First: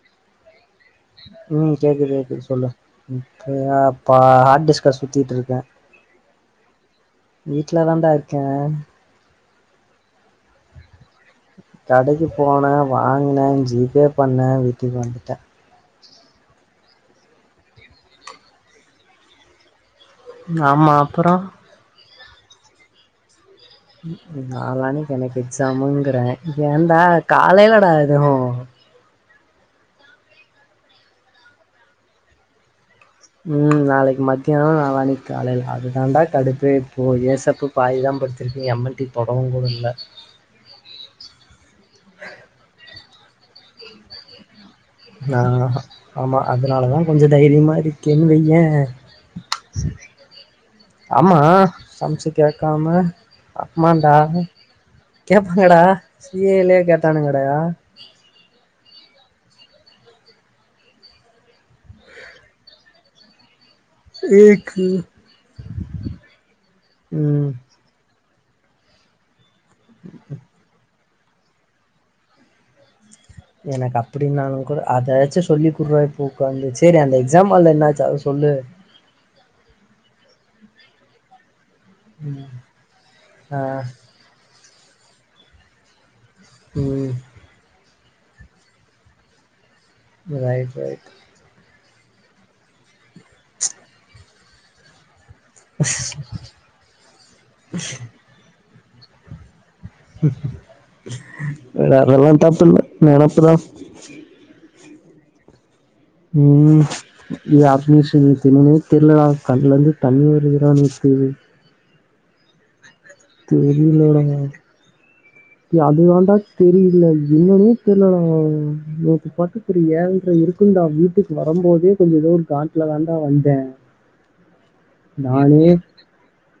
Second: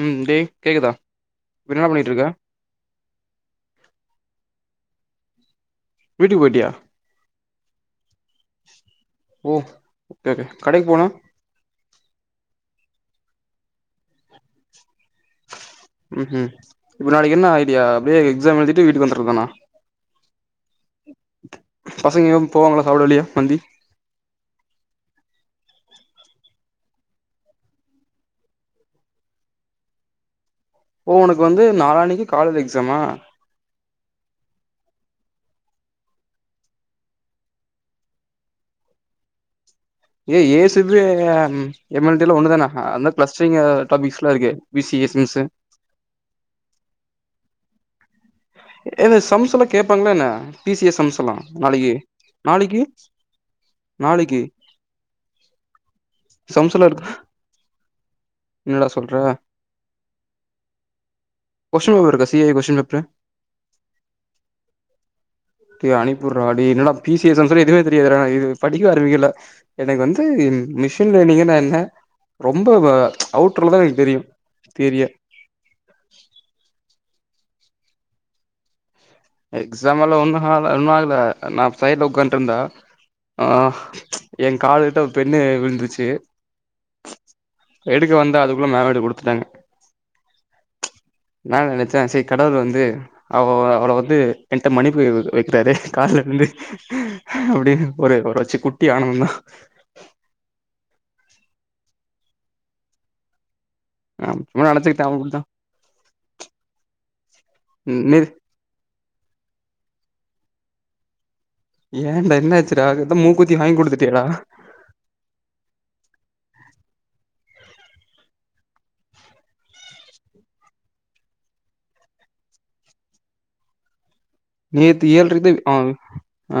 உம் டேய் கேக்குதா இப்ப உம் என்னடா பண்ணிட்டு கேக்குது இருக்க கேக்குது சொல்லு ப ஹாட்டிஸ்கஸ் சுத்திட்டு இருக்க வீட்டுக்கு போய்ட்டியா வீட்டு்லதான்டா இ க ஓஹ் கடைக்கு போனே வாங்கினே ஜிபே பண்ணே வீட்டுக்கு வந்துட்டே ம் ம் இப்ப நாளைக்கு என்ன ஐடியா அப்படியே எக்ஸாம் எழுதிட்டு வீட்டுக்கு வந்துடுறது தானா ஆமா அப்புற பசங்க எங்கயு போவாங்களா சாப்பிட வெளிய மந்தி நாளானைக்கு எனக்கு எக்ஸாமுங்கறே ஏன்டா காலையிலடா அதும் ஓ உனக்கு வந்து நாலானைக்கு காலேல எக்ஸாமா உம் நாளைக் மத்தியான நாளானைக்கு காலையில அது தாண்டா கடுப்பே போ ஏசப்பு பாதி தா படிச்சுருக்கு எம்என்டி தொடவுங் கூட இல்ல ஏய் ஏசிபி எம்என்டி எல்லா ஒண்ணுதானா அந்த கிளஸ்ட்ரிங்க டாபிக்ஸ்லா இருக்கே ஆஹ் ஆமா அதனாலதா கொஞ்சோ தைரியமா ஏ சம்ஸ் எல்லா கேப்பாங்களா என்ன பி சி எஸ் [unintelligible] சம்ஸ் எல்லா ஆமா நாளைக்கு சம்ஸ்சு நாளைக்கு கேக்காம அமான்டா நாளைக்கு கேப்பாங்கடா சி ஏ லயே சம்ஸ்லா இருக்கு கேட்டானுங்கடா என்னடா சொல்ற கொஸ்டின் பேப்பர் ருக்கா சி ஏ கொஸ்டின் பேப்ரு ஏக்கு டேய் அனுப்பிவிட்றா டேய் என்னடா பீஸேசன் ம் சொல்லி எதுவுமே தெரியாதுடா இது [unintelligible] படிக்க ஆரம்பிக்கல எனக்கு வந்து மிஷ் [unintelligible] நீங்கன்ன என்ன ரொம்ப ச் எனக்கு அப்பிடினாலும் கூட அத வச்சும் சொல்லி குடுறா இப்போ உக்காந்து சேரி எக்ஸாம் ஹால்ல என்னாச்சு அத சொல்லு எக்ஸாம் எல்லாம் ஒன்னும் ஒன்னும் ஆகுல நான் சைடுல ஒக்காந்துட்டுருந்த ஆ எங் காலு கிட்ட ஒரு பெண்ணு விழுந்துச்சு உம் எடுக்க வந்தா அதுக்குள்ள மேமடு கொடுத்துட்டாங்க ரைட் ரைட் நா என்ன நெனச்சே சேரி கடவுள் வந்து அவ அவள வந்து எங்கிட்ட வந்து மன்னிப்பு கேக்க வைக்கிறாரே காலைலே இருந்து அப்டின்னு ஒரு ஒருரச்சு கு தியானம்னா வேற அதெல்லாம் தப்பு இல்லே நெனப்பு தான் ஆ சும்மா நெனச்சுட் [unintelligible] உம் இ நேத் அட்மிஷன் [unintelligible] திருலலா கண்ணல இருந்து தண்ணி வருகிறான்னுக்கு ஏண்டா என்னாச்சு ராகுல் மூக்குத்தி வாங்கி குடுத்துட்டியேடா ஏ அது தாண்டா தெரில என்னன்னே தெர்லடா நேத்து பக்கத்துல ஏழ்ர இருக்குன்டா வீட்டுக்கு வரும்போதே கொஞ்சம் ஏதோ ஒரு காட்ல தாண்டா வந்தேன் நேத்து ஏழு இருக்கு த ஆ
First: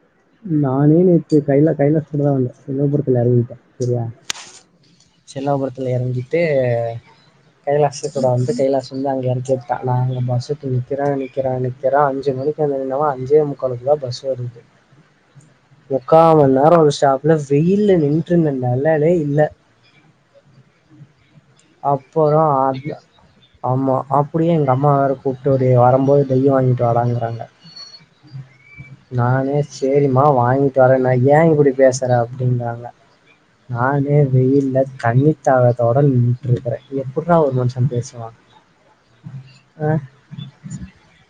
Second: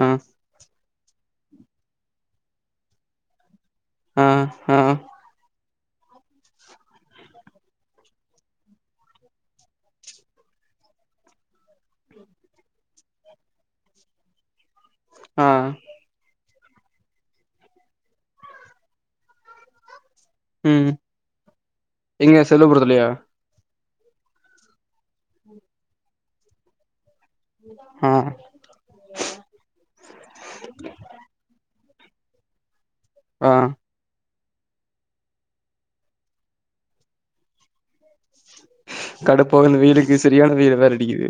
ஆஹ் நானேநேத்து கையில கையில சுட்டுதா வந்த [unintelligible] ஆஹ் ஆஹ் தல்லாபுரத்தில் இறங்கிட்டு கைலாஷ் கூட வந்து கைலாஷ் வந்து அங்கே இறக்கி விட்டான் நான் அங்க பஸ்ஸுக்கு நிற்கிறேன் நிற்கிறேன் நிற்கிறேன் அஞ்சு மணிக்கு வந்து நின்னவேன் அஞ்சே முக்காலுக்கு தான் பஸ் வருது ஆ முக்கா மண் நேரம் ஒரு ஸ்டாப்ல வெயில்ல நின்ருந்தேன்டா நல்லாவே இல்ல ம் எங்க அப்புறம் செல்வபுரத்துலயா ஆமா அப்டியே எங்க அம்மாவேற கூப்ட்டு ஒரு வரும்போது டை வாங்கீட்டு வாடாங் நாங்க ஆ நானே சேரிம்மா வாங்கி தரேன்னே ஏன் இப்டி பேச அது அப்டின்றாங்க ஆ நானே வெயில்ல தண்ணித்தாகதோட நின் இருக்கிறே எப்டிர்ரா ஒரு மனுஷன் பேசுவா கடுப்பாகுது இந்த வெயிலுக்கு சரியான வெயில வேற அடிக்குது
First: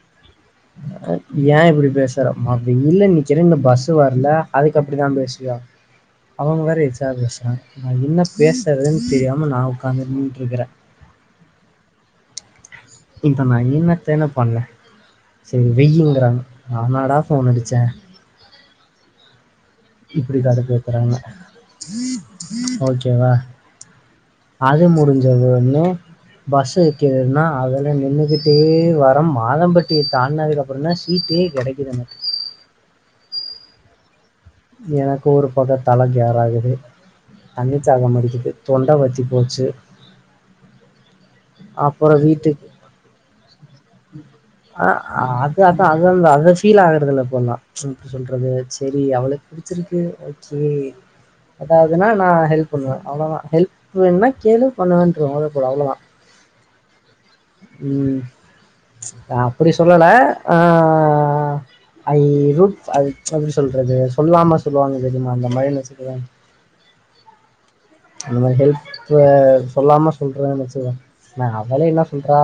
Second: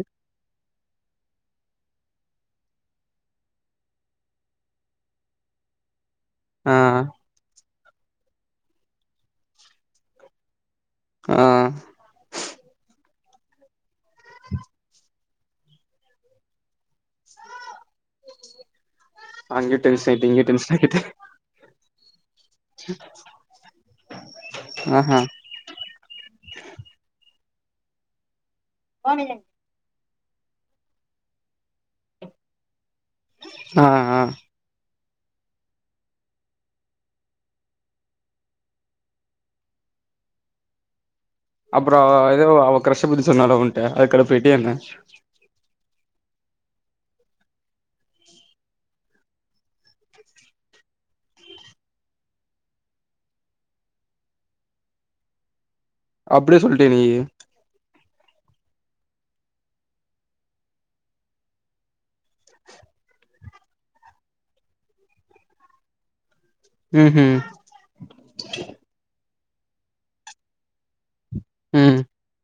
ஏ இப்டி பேசறமா அப்டி இல்ல நிக்கிற இன்னு பஸ் வரல அதுக்கு அப்டிதாம் பேசுவியா அவங்க ஆ வேற எக்ஸ்ட்ரா பேசுறாங்க நா என்ன பேசறதுன் தெரியாம நா உக்காந்து நின்னுட்ருக்கறே ஆ இப்ப நா என்ன என்ன பண்ண சேரி வெய்ங்றாங்க நா நாடா போன் அடிச்சே அங்க டென்ஷன் ஆயிட்டு இங்க டென்ஷன் ஆகீட்டு கடுப்பேத்துறாங்க. [inaudible] ஓகேவா அது ஆஹா முடிஞ்சது ஒன்னு பஸ் வக்கிறன்னா அதுஎல்லா நின்னுகிட் இதே வாரம் மாதம்பட் ட்டிய தாண்ட்னதுக்கு அப்ரோந்தா சீட்டே கடைக்குது எனக்கு ஆ ஆ எனக்கு ஒரு பக்க தல கேர் ஆகுது தண்ணி தாக மடிக்குது தொண்ட வத்தி போச்சு அப்றோ அவ அப்புறம் ஏதோ வீட்டுக்கு அவ க்ரஷ்ஸ பத்தி சொன்னாலோ உன் ஆ அது அந் அது அந்த அத ஃபீல் ஆகறதில்ல இப்பொல்லா ப்ச் ப்டி சொல்றது செரி அவளுக் புடிச்சிருக்கு ஓகே எதாவுதுன்னா நா ஹெல்ப் பண்ணுவே அவ்ளோதா ஹெல்ப்பு வேணுன்னா கேளு பண்ணுவேன்றுவே [unintelligible] அவ்ளதா அப்டியே சொல்ட்டயா நீ அப்டி சொல்லல ஆ ஐ ரூப் ஆ எப்டி சொல்றது சொல்லாம சொல்வாங்க தெரியுமா அந்த மாதிரின்னு வச்சுக்கோயே ம் ஹூம் அந்த மாரி ஹெல்ப் ஆ சொல்லாம சொல்றேன் நெனச்சிக நா அவளே ம் என்ன சொல்றா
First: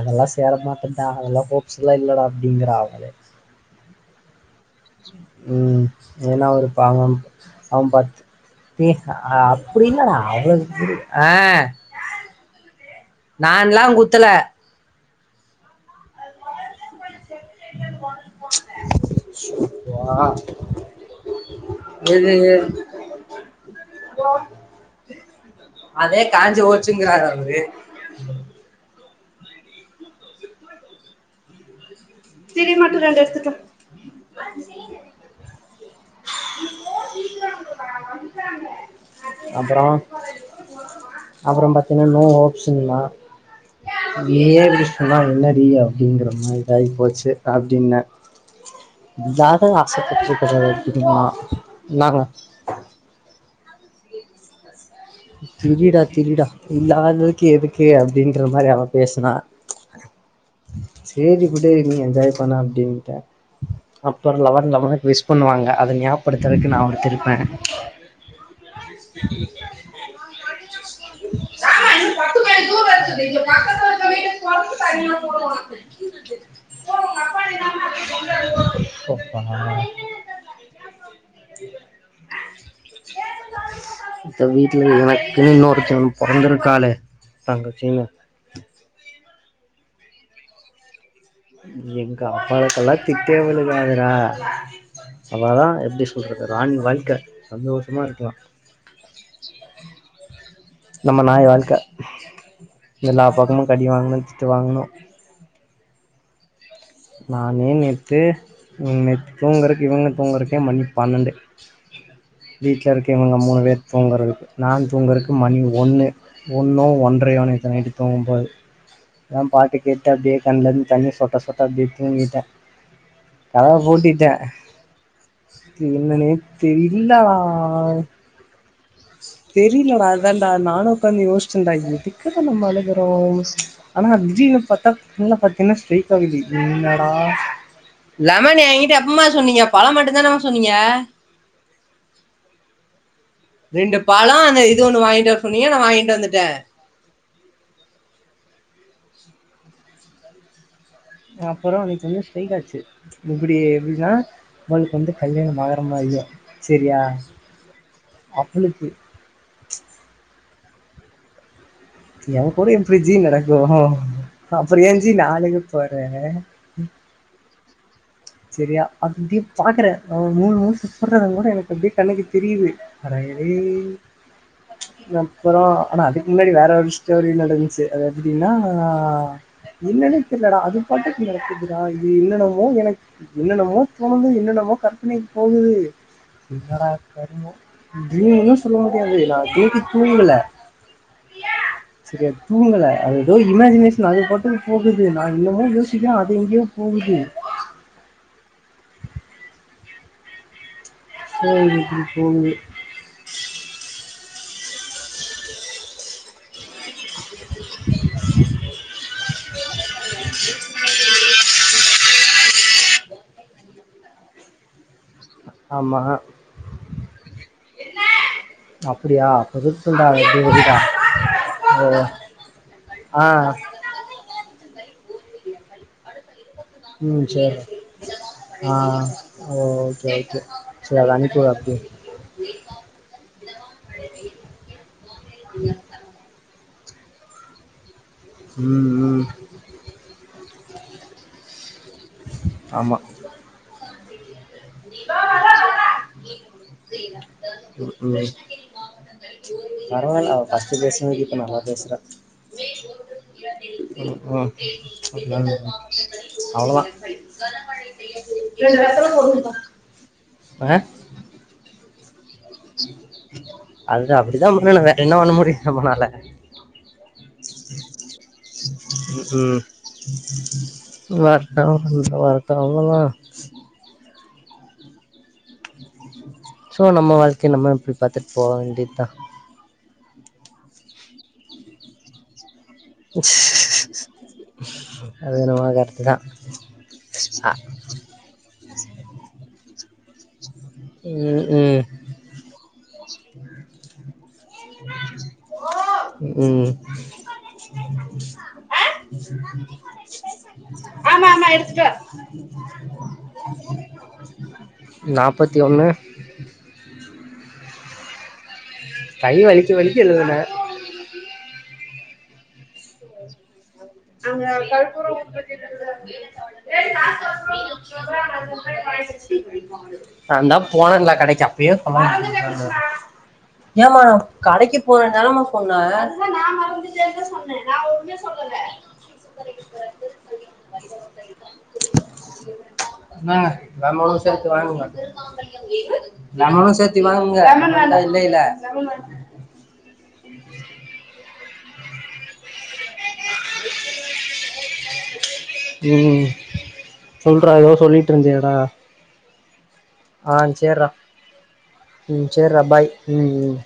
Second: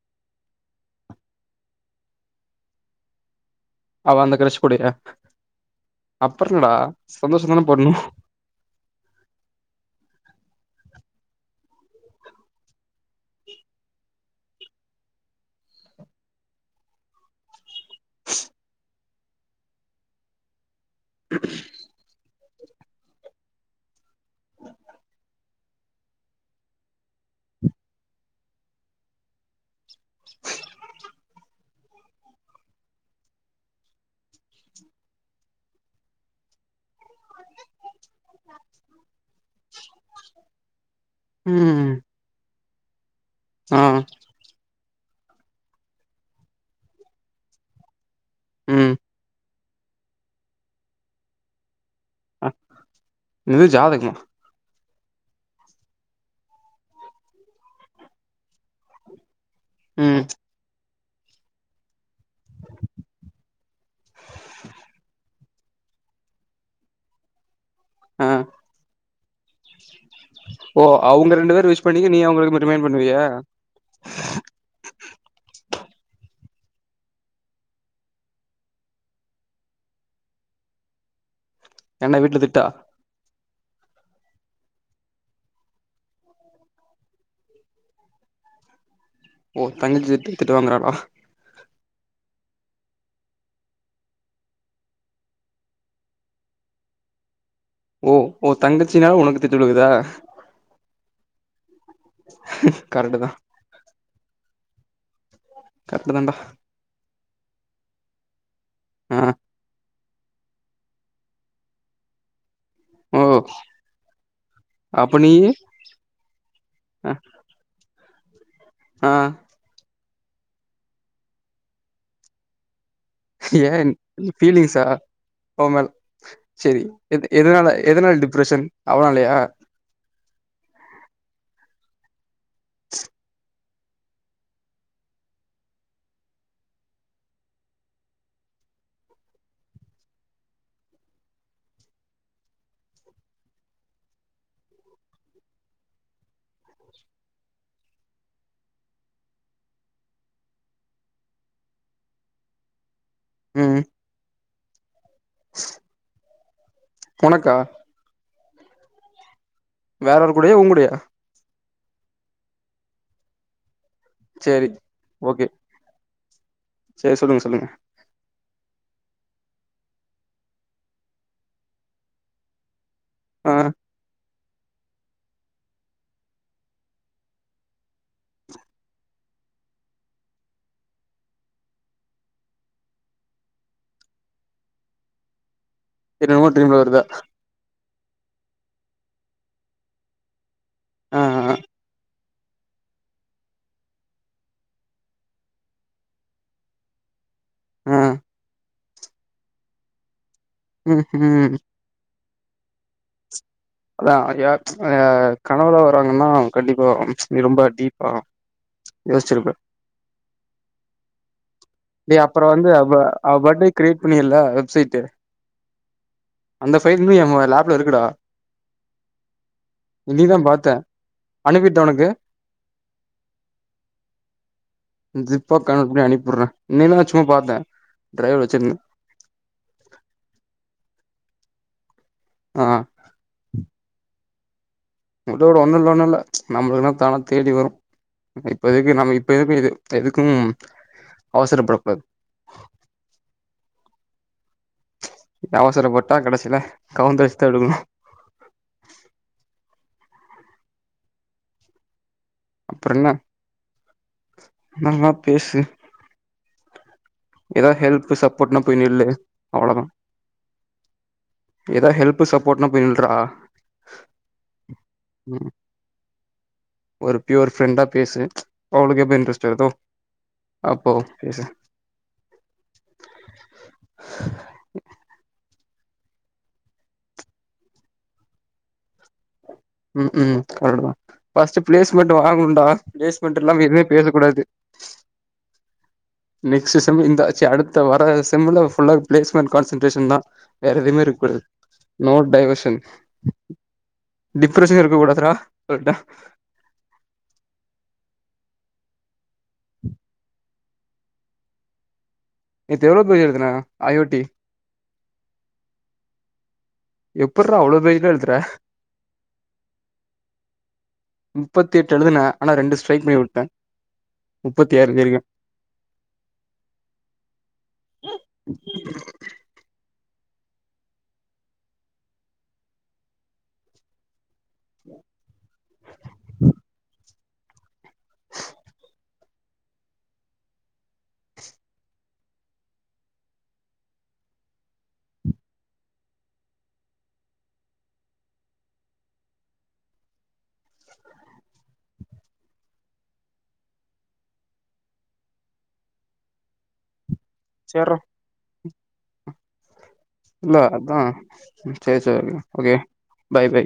அதெல்லா சேர மாட்டே டா அதெல்லா ஹோப்ஸ்லா இல்லடா அப்டிங்கற அவளே அவ அந்த க்ரஷ ம் ஏன்னா என்னடா ஒருப்ப அவன் சந்தோஷந்தான அவன் பட்ணு பத் பத்து ஆ அப்டில்லடா அவளுக் புரிய ஆ நான்ல்லாம் குத்தல [inaudible] ஷாப்ப்பா [inaudible] எது.. அதே காஞ்சி போச்சுங்கிறாரு அவரு திரி மட்டும் ரெண்டு எடுத்துட்டு வா [inaudible] ஸ்ஸ்ஸ்.. போ சீக்கிரம் அவங்க வந்துட்டாங்க அப்புறம் அப்புறம் ம் பத்தீன்னா நோக் செய்லாம் ஆ ஏ பிஷ் சொன்னா என்ன டி அப்படிங்குற மாரி இதாகி போச்சு அப்படின்ன ம் இதாது ஆசைப்பட்ருக்கது முடியுமா என்னாகும் இது ஜாதக்மா திருடா திருடா இல்லாதக்கு எதுக்கு அப்டின்ற மாரி அவ பேசுனா ம் சேரி உடு நீ என்ஜாய் பண்ணு அப்டின்ட்ட அப்பற லெவன் லெவனுக்கு விஷ் பண்ணுவாங்க அத ஞாப்படுத்துறக்கு நா அவர்கிருப்பே ஆ ஓ அவுங்க ரெண்டு பேர் விஷ் பண்ணி நீ அவுங்களுக்கு ம ரிமைண்ட் பண்ணுவியா போ ஒங்க அப்பா நின்னாருன்னா அப்டியே [unintelligible] அப்பப்பா [inaudible] என்ன வீட்ல திட்டா தவி து எனக்குனு ஒருத்தி பொறந்துருக்காலே தங்கச்சின்னு ஓ தங்கச்சிட்ட திட்டு வாங்கறார்றா எங்க அப்பாவக்கெல்லா திட்டேவுலுகாது டா அவதா எப்டி சொல்றது ராணி வாழ்க்க ஓ சந்தோஷமாருக்லா ஓ தங்கச்சினால உனக்கு திட்டு விழுகுதா நம்ம நாய் வாழ்க்க கரெக்ட்டு எல்லா தா பக்கமு கடி வாங்னு திட் டு வாங்கணு கரெட்டுதாண்டா நானே நேத்து ம் நேத்து ஆ தூங்கறக்கு இவுங்க தூங்கறக்கே மணி பன்னெண்டு வீட்ல இருக்க ஓ இவுங்க மூணு பேர் தூங்குறதுக்கு நா அப்ப தூங்கறக்கு நீயி மணி ஒன்னு ஒன்னோ அ ஒன்றயோனு நேத்து நைட்டு சாம்பல் ஆ நா பாட்டு கேட் தப்டியே கண்லந் தண்ணி சொட்ட சொட் தட்டி தூங்கிட்டே கதவ ஏன் பூட்டிட்டே ஃபீலிங்ஸா அவ மேல் என்னன்னே சேரி எ தெரிலடா எதனால எதனால் டிப்ரெஷன் அவனாலயா தெரிலடா அதான்டா நானு உக்காந்து யோசுச்சன்டா இது திக்க நம்ம அழுகுறோ ஆனா ஜீவ் ல பாத்தா ஃபுல்லா பாத்தின்னா ஸ்ட்ரய்ட்டா [unintelligible] என்னடா லெமன் எங்கிட்ட எப்பம்மா சொன்னீங்க பழம் மட்டுந்தானமா சொன்னீங்க ரெண்டு பழோ அந்த இது ஒண்ணு வாங்கிட்டு வர சொன்னீங்க நா வாங்கிட்டு வந்துட்டே அப்பறோ நேத்து வந்து ஸ்ட்ரைகாச்சு இப்புடி ம் எப்பிட்னா அவளுக்கு வந்து கல்யாணமாகுற மாரிதா சேரியா உனக்கா அப் அவளுக்கு வேறொரு கூடயா உங்கூடயா எங் கூட எப்ரிஜி நடக்கூ சேரி அப்பறயேஞ்ஜி ஓகே நாளைக்கு போறே சேரி சொல்லுங்க சொல்லுங்க செரியா அப்டியே பாக்கறே அவ மூணு முட்சு போட்றது கூட எனக்கு அப்டியே கண்ணுக்கு தெரியுது அட‌ ஆ ஏய் அப்பறோ அனா அதுக் முன்னாடி வேற ஒரு ஸ்டோரி நடந்ச்சு அது எப்புடின்னா என்னன்னே தெர்லடா அது பாட்டுக் நடக்குதுடா இது என்னன்னமோ எனக் என்னென்னமோ தோணுது என்னென்னமோ கற்பனைக் போகுது [unintelligible] வருதா தூன்னும் சொல்ல [unintelligible] தூங்கல ஆ செரிய தூங்கல அத ஏதோ இமேஜினேஷன் அது பாட்டுக் போகுது நா என்னமோ யோசிக்கிறே அது எங்கேயோ போகுது ஆ ம் ம் செரி நீ போய் தூங்கு தா கனவுல வராங்கன்னா கண்டிப்பா நீ ரொம்ப டீப்பா யோசிச்சிருப்பே நீ அப்பறோ வந்து அவ அவ டி கிரியேட் பண்ணியில வெப்சைட் ஆமா அந்த ஃபைல் இன்னு எ லேப்ல இருக்குடா அப்பிடியா இன்னிக்குதா பாத்தே அனுப்பிட்டா உனக்கு [inaudible] ஆ ஜிப்பா கணக்கு பண்ணி அனுப்பிவிடர ம் செர்டா ஆ ஓ ஓகே ஓகே அத அனுப்பிவிடு அப்டியே ஆ உடு உடு ஒண்ணு இல்ல ஒண்ணு இல்ல நம்மள்துனா தானா தேடி வரு ம் இப்பதிக்கி நம்ம ம் இப்பதுக்குது எதுக்கும் அவசர படக்கூடாது ஆமா இப்ப அவசர பட்டா கடைசியில கவுந்தடுச்சு தா விழுகணு ம் பரவல ஃபஸ்ட் பேசுனதுக்கு இப்ப நல்லா பேசறா அப்பறேன்னே [inaudible] பேசு அவ்ளோதா எதா ஹெல்ப் சப்போர்ட்ன்னா போய் நில்லு போடுங்கப்பா அவ்ளோதா ஆ எதா ஹெல்ப் சப்போர்ட்னா போயி நில்றா அது அப்படித்தா பண்ணணுங்க என்ன பண்ண ம் முடியு நம்ம நாள [unintelligible] ஒரு ஃப்ரெண்டா பேசுணே ம் அப்போ பேசு [unintelligible] [unintelligible] [inaudible] சோ நம்ம வாழ்க்கைய நம்ம எப்டி பாத்துட்டு போ வேண்டியதுதா ம் ம் அவ்ளோதா ஃபஸ்ட் பிளேஸ்மெட் வாங்கணுடா பிளேஸ்மெட் இல்லாம எதுவுமே பேசக் கூடாது அது நம்ம கரெக்டு தான் நெக்ஸ்ட் செம்ல இந்தா ச ஆ, அடுத்த வர செம்ல ஃபுல்லா பிளேஸ்மெண்ட் காட் சென்ரேஷன் தான் வேற எதுவுமே இருக்ககூடாது ம், ம், நோ டைவர்ஷன் பிரச்சன இருக்க கூடாதுடா சொல்லிட உம் ஆமா ஆமா எடுத்துட்டு வா நேத்து எவ்ளோ பேஜ் எழுதுன ஐ ஓ டி நாப்பத்தி ஒண்ணு எப்புற அவ்ளோ [unintelligible] எழுதுற கை வலிக்க வலிக்க எழுதுனே எழுதுன ஆனா ரெண்டு ஸ்ட்ரைக் பண்ணி விட்டேன் அங்க கழுவுர [inaudible] நாந்தா போனேன்ல கடைக்கு அப்பயே சொல்ல வேண்டியது மறந்துட்டே கிருஷ்ணா ஏமா கடைக்கு போனேன்னுதானம்மா சொன்னே அதுதா நா மறந்துட்டேன் தா சொன் நா உன்னய சொல்லல என்னங்க நம்மளு சேர்த்து வாங்குங்க லெமனு சேர்த்து வாங்குங்க லெமன் வேண்ட அதா இல்லயில்லேல்ல உம் சொல்றா ஏதோ சேர்றா சொல்லிட்டு இருந்தேயேடா இல்ல அதா சரி ம் சரி சரிடா ஓகே பாய் ம் பை ம் பை